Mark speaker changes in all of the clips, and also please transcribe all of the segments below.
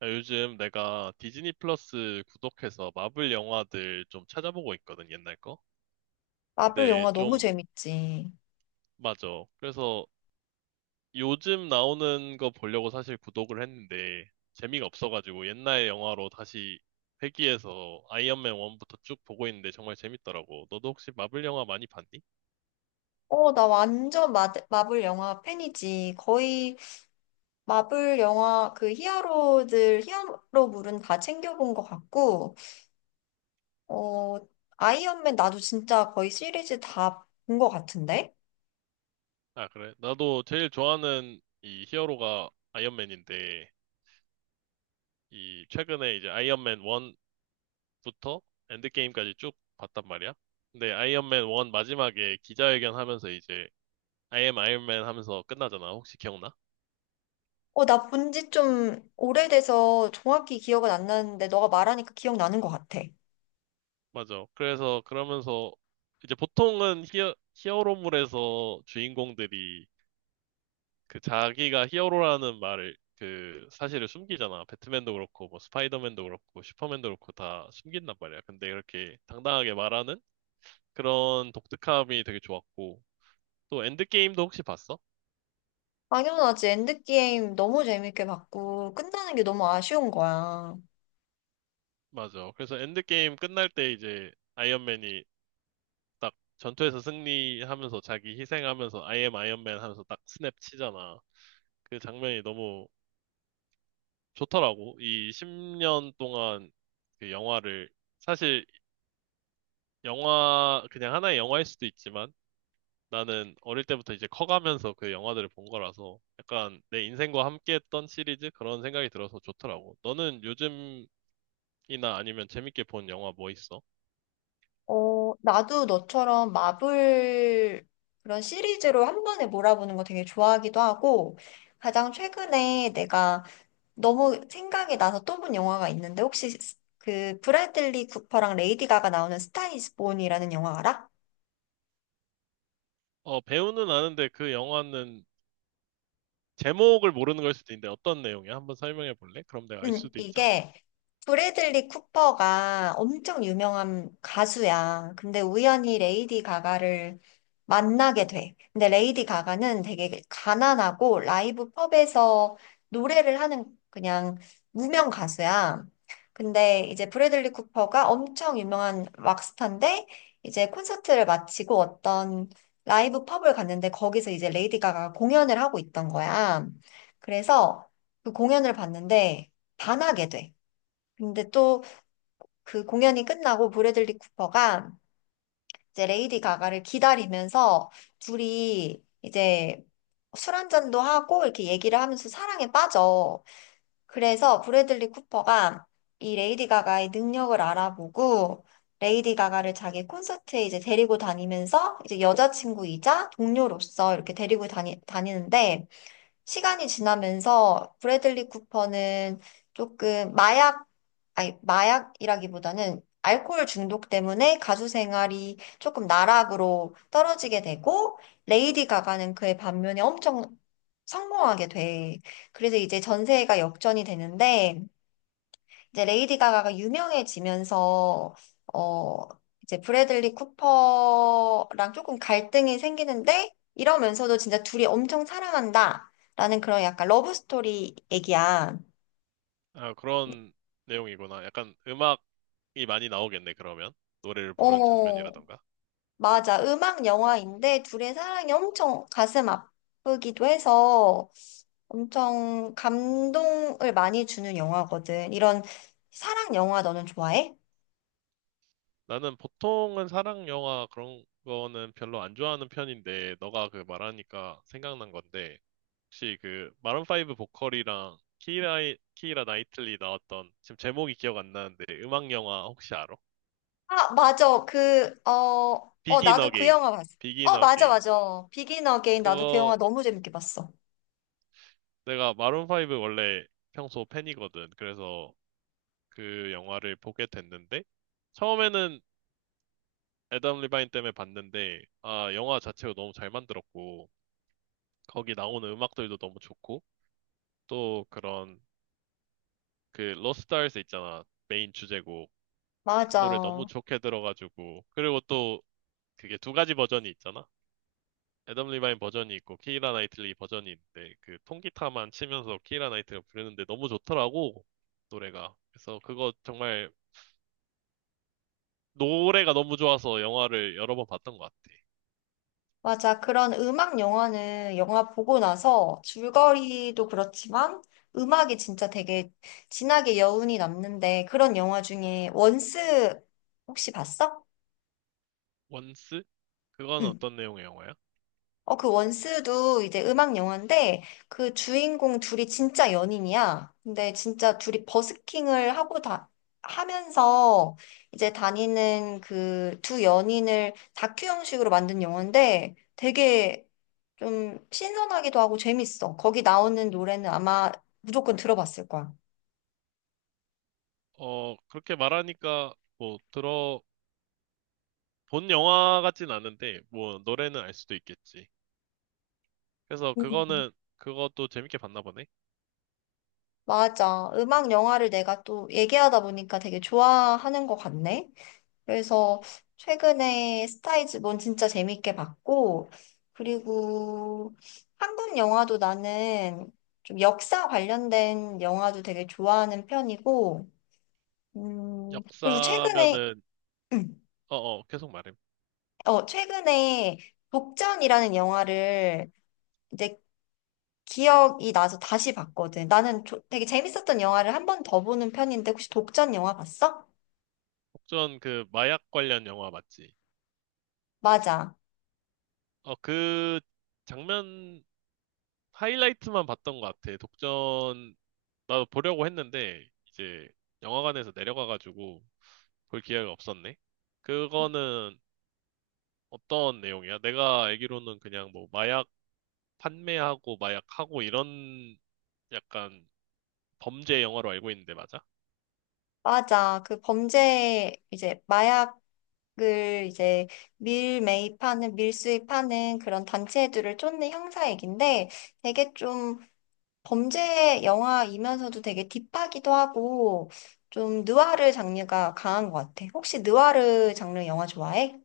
Speaker 1: 아, 요즘 내가 디즈니 플러스 구독해서 마블 영화들 좀 찾아보고 있거든, 옛날 거.
Speaker 2: 마블
Speaker 1: 근데
Speaker 2: 영화 너무
Speaker 1: 좀,
Speaker 2: 재밌지.
Speaker 1: 맞아. 그래서 요즘 나오는 거 보려고 사실 구독을 했는데 재미가 없어가지고 옛날 영화로 다시 회귀해서 아이언맨 1부터 쭉 보고 있는데 정말 재밌더라고. 너도 혹시 마블 영화 많이 봤니?
Speaker 2: 나 완전 마블 영화 팬이지. 거의 마블 영화 그 히어로물은 다 챙겨본 것 같고, 어, 아이언맨 나도 진짜 거의 시리즈 다 본 것 같은데?
Speaker 1: 아, 그래. 나도 제일 좋아하는 이 히어로가 아이언맨인데, 이 최근에 이제 아이언맨 1 부터 엔드게임까지 쭉 봤단 말이야. 근데 아이언맨 1 마지막에 기자회견 하면서 이제 I am 아이언맨 하면서 끝나잖아. 혹시 기억나?
Speaker 2: 어, 나 본지 좀 오래돼서 정확히 기억은 안 나는데, 너가 말하니까 기억나는 것 같아.
Speaker 1: 맞아. 그래서 그러면서 이제 보통은 히어로물에서 주인공들이 그 자기가 히어로라는 말을 그 사실을 숨기잖아. 배트맨도 그렇고 뭐 스파이더맨도 그렇고 슈퍼맨도 그렇고 다 숨긴단 말이야. 근데 이렇게 당당하게 말하는 그런 독특함이 되게 좋았고 또 엔드게임도 혹시 봤어?
Speaker 2: 당연하지. 엔드게임 너무 재밌게 봤고, 끝나는 게 너무 아쉬운 거야.
Speaker 1: 맞아. 그래서 엔드게임 끝날 때 이제 아이언맨이 딱 전투에서 승리하면서 자기 희생하면서 I am 아이언맨 하면서 딱 스냅 치잖아. 그 장면이 너무 좋더라고. 이 10년 동안 그 영화를 사실, 영화 그냥 하나의 영화일 수도 있지만 나는 어릴 때부터 이제 커가면서 그 영화들을 본 거라서 약간 내 인생과 함께했던 시리즈 그런 생각이 들어서 좋더라고. 너는 요즘이나 아니면 재밌게 본 영화 뭐 있어?
Speaker 2: 어, 나도 너처럼 마블 그런 시리즈로 한 번에 몰아보는 거 되게 좋아하기도 하고, 가장 최근에 내가 너무 생각이 나서 또 본 영화가 있는데, 혹시 그 브래들리 쿠퍼랑 레이디 가가 나오는 스타 이즈 본이라는 영화 알아?
Speaker 1: 어, 배우는 아는데 그 영화는 제목을 모르는 걸 수도 있는데 어떤 내용이야? 한번 설명해 볼래? 그럼 내가 알 수도 있잖아.
Speaker 2: 이게 브래들리 쿠퍼가 엄청 유명한 가수야. 근데 우연히 레이디 가가를 만나게 돼. 근데 레이디 가가는 되게 가난하고 라이브 펍에서 노래를 하는 그냥 무명 가수야. 근데 이제 브래들리 쿠퍼가 엄청 유명한 락스타인데 이제 콘서트를 마치고 어떤 라이브 펍을 갔는데 거기서 이제 레이디 가가 공연을 하고 있던 거야. 그래서 그 공연을 봤는데 반하게 돼. 근데 또 그 공연이 끝나고 브래들리 쿠퍼가 이제 레이디 가가를 기다리면서 둘이 이제 술 한잔도 하고 이렇게 얘기를 하면서 사랑에 빠져. 그래서 브래들리 쿠퍼가 이 레이디 가가의 능력을 알아보고 레이디 가가를 자기 콘서트에 이제 데리고 다니면서 이제 여자친구이자 동료로서 이렇게 다니는데 시간이 지나면서 브래들리 쿠퍼는 조금 마약 아니, 마약이라기보다는 알코올 중독 때문에 가수 생활이 조금 나락으로 떨어지게 되고, 레이디 가가는 그의 반면에 엄청 성공하게 돼. 그래서 이제 전세가 역전이 되는데, 이제 레이디 가가가 유명해지면서, 어, 이제 브래들리 쿠퍼랑 조금 갈등이 생기는데, 이러면서도 진짜 둘이 엄청 사랑한다. 라는 그런 약간 러브 스토리 얘기야.
Speaker 1: 아, 그런 내용이구나. 약간 음악이 많이 나오겠네, 그러면. 노래를 부르는
Speaker 2: 어,
Speaker 1: 장면이라던가.
Speaker 2: 맞아. 음악 영화인데 둘의 사랑이 엄청 가슴 아프기도 해서 엄청 감동을 많이 주는 영화거든. 이런 사랑 영화 너는 좋아해?
Speaker 1: 나는 보통은 사랑 영화 그런 거는 별로 안 좋아하는 편인데, 너가 그 말하니까 생각난 건데, 혹시 그 마룬5 보컬이랑 키라 나이틀리 나왔던, 지금 제목이 기억 안 나는데, 음악 영화 혹시 알아?
Speaker 2: 아, 맞아.
Speaker 1: 비긴
Speaker 2: 나도 그
Speaker 1: 어게인.
Speaker 2: 영화 봤어.
Speaker 1: 비긴
Speaker 2: 어, 맞아,
Speaker 1: 어게인.
Speaker 2: 맞아. 비긴 어게인 나도 그 영화
Speaker 1: 그거
Speaker 2: 너무 재밌게 봤어.
Speaker 1: 내가 마룬5 원래 평소 팬이거든. 그래서 그 영화를 보게 됐는데, 처음에는 애덤 리바인 때문에 봤는데, 아, 영화 자체가 너무 잘 만들었고, 거기 나오는 음악들도 너무 좋고, 또 그런 그 로스트 알스 있잖아. 메인 주제곡. 그 노래 너무
Speaker 2: 맞아.
Speaker 1: 좋게 들어가지고. 그리고 또 그게 두 가지 버전이 있잖아. 애덤 리바인 버전이 있고 키이라 나이틀리 버전이 있는데 그 통기타만 치면서 키이라 나이틀리가 부르는데 너무 좋더라고. 노래가. 그래서 그거 정말 노래가 너무 좋아서 영화를 여러 번 봤던 것 같아.
Speaker 2: 맞아. 그런 음악 영화는 영화 보고 나서 줄거리도 그렇지만 음악이 진짜 되게 진하게 여운이 남는데 그런 영화 중에 원스 혹시 봤어?
Speaker 1: 원스? 그건
Speaker 2: 응.
Speaker 1: 어떤 내용의 영화야?
Speaker 2: 어, 그 원스도 이제 음악 영화인데 그 주인공 둘이 진짜 연인이야. 근데 진짜 둘이 버스킹을 하고 다 하면서 이제 다니는 그 두 연인을 다큐 형식으로 만든 영화인데 되게 좀 신선하기도 하고 재밌어. 거기 나오는 노래는 아마 무조건 들어봤을 거야.
Speaker 1: 어, 그렇게 말하니까 뭐 들어 본 영화 같진 않은데 뭐 노래는 알 수도 있겠지. 그래서
Speaker 2: 음.
Speaker 1: 그거는, 그것도 재밌게 봤나 보네.
Speaker 2: 맞아. 음악 영화를 내가 또 얘기하다 보니까 되게 좋아하는 것 같네. 그래서 최근에 스타이즈본 진짜 재밌게 봤고, 그리고 한국 영화도 나는 좀 역사 관련된 영화도 되게 좋아하는 편이고, 그리고 최근에,
Speaker 1: 역사면은,
Speaker 2: 음,
Speaker 1: 어어 계속 말해.
Speaker 2: 어, 최근에 독전이라는 영화를 이제 기억이 나서 다시 봤거든. 나는 되게 재밌었던 영화를 한 번 더 보는 편인데, 혹시 독전 영화 봤어?
Speaker 1: 혹전 그 마약 관련 영화 맞지?
Speaker 2: 맞아.
Speaker 1: 어, 그 장면 하이라이트만 봤던 것 같아. 독전 나도 보려고 했는데 이제 영화관에서 내려가가지고 볼 기회가 없었네. 그거는 어떤 내용이야? 내가 알기로는 그냥 뭐 마약 판매하고 마약하고 이런 약간 범죄 영화로 알고 있는데 맞아?
Speaker 2: 맞아. 그 범죄, 이제 마약 을 이제 밀 수입하는 그런 단체들을 쫓는 형사 얘긴데 되게 좀 범죄 영화이면서도 되게 딥하기도 하고 좀 느와르 장르가 강한 것 같아. 혹시 느와르 장르 영화 좋아해?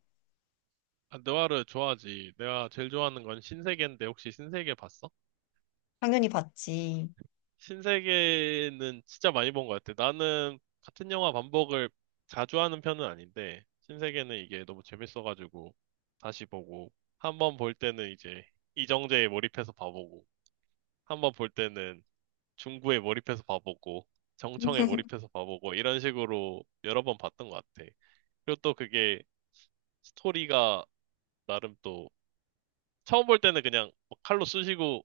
Speaker 1: 아, 느와르 좋아하지. 내가 제일 좋아하는 건 신세계인데 혹시 신세계 봤어?
Speaker 2: 당연히 봤지.
Speaker 1: 신세계는 진짜 많이 본 것 같아. 나는 같은 영화 반복을 자주 하는 편은 아닌데 신세계는 이게 너무 재밌어가지고 다시 보고 한 번 볼 때는 이제 이정재에 몰입해서 봐보고 한 번 볼 때는 중구에 몰입해서 봐보고 정청에 몰입해서 봐보고 이런 식으로 여러 번 봤던 것 같아. 그리고 또 그게 스토리가 나름 또 처음 볼 때는 그냥 뭐 칼로 쑤시고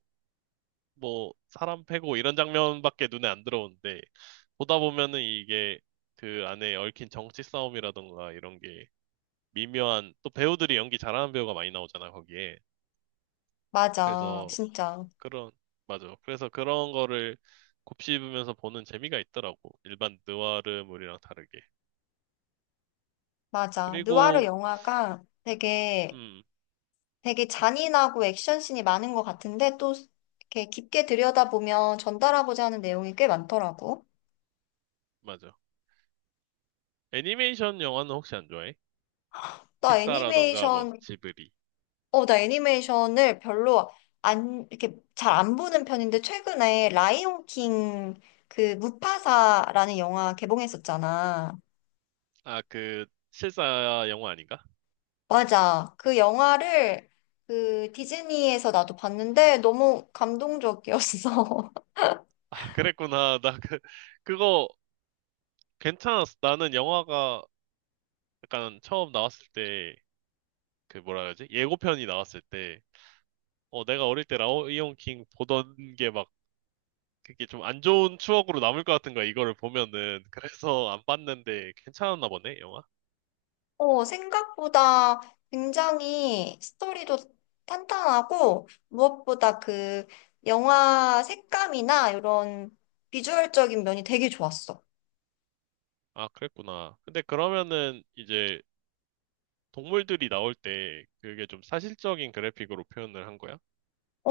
Speaker 1: 뭐 사람 패고 이런 장면밖에 눈에 안 들어오는데 보다 보면은 이게 그 안에 얽힌 정치 싸움이라던가 이런 게 미묘한, 또 배우들이 연기 잘하는 배우가 많이 나오잖아 거기에.
Speaker 2: 맞아,
Speaker 1: 그래서
Speaker 2: 진짜.
Speaker 1: 그런, 맞아, 그래서 그런 거를 곱씹으면서 보는 재미가 있더라고, 일반 느와르물이랑 다르게.
Speaker 2: 맞아. 느와르
Speaker 1: 그리고
Speaker 2: 영화가 되게,
Speaker 1: 음
Speaker 2: 되게 잔인하고 액션씬이 많은 것 같은데, 또 이렇게 깊게 들여다보면 전달하고자 하는 내용이 꽤 많더라고.
Speaker 1: 맞아. 애니메이션 영화는 혹시 안 좋아해?
Speaker 2: 나
Speaker 1: 픽사라던가 뭐
Speaker 2: 애니메이션,
Speaker 1: 지브리.
Speaker 2: 어, 나 애니메이션을 별로 안, 이렇게 잘 안 보는 편인데, 최근에 라이온 킹 그 무파사라는 영화 개봉했었잖아.
Speaker 1: 아, 그 실사 영화 아닌가?
Speaker 2: 맞아. 그 영화를 그 디즈니에서 나도 봤는데 너무 감동적이었어.
Speaker 1: 아, 그랬구나. 나 그 그거 괜찮았어. 나는 영화가 약간 처음 나왔을 때, 그 뭐라 그러지? 예고편이 나왔을 때, 어, 내가 어릴 때 라이온 킹 보던 게 막, 그게 좀 안 좋은 추억으로 남을 것 같은 거야, 이거를 보면은. 그래서 안 봤는데, 괜찮았나 보네, 영화?
Speaker 2: 어, 생각보다 굉장히 스토리도 탄탄하고, 무엇보다 그 영화 색감이나 이런 비주얼적인 면이 되게 좋았어.
Speaker 1: 아, 그랬구나. 근데 그러면은, 이제, 동물들이 나올 때, 그게 좀 사실적인 그래픽으로 표현을 한 거야?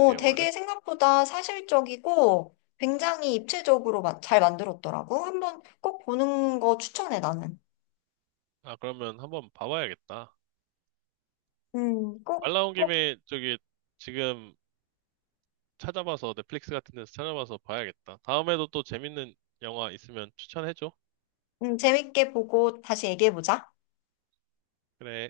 Speaker 1: 그 영화는?
Speaker 2: 되게 생각보다 사실적이고 굉장히 입체적으로 잘 만들었더라고. 한번 꼭 보는 거 추천해, 나는.
Speaker 1: 아, 그러면 한번 봐봐야겠다.
Speaker 2: 꼭,
Speaker 1: 말 나온
Speaker 2: 꼭,
Speaker 1: 김에, 저기, 지금, 찾아봐서 넷플릭스 같은 데서 찾아봐서 봐야겠다. 다음에도 또 재밌는 영화 있으면 추천해줘.
Speaker 2: 재밌게 보고 다시 얘기해보자.
Speaker 1: 그래.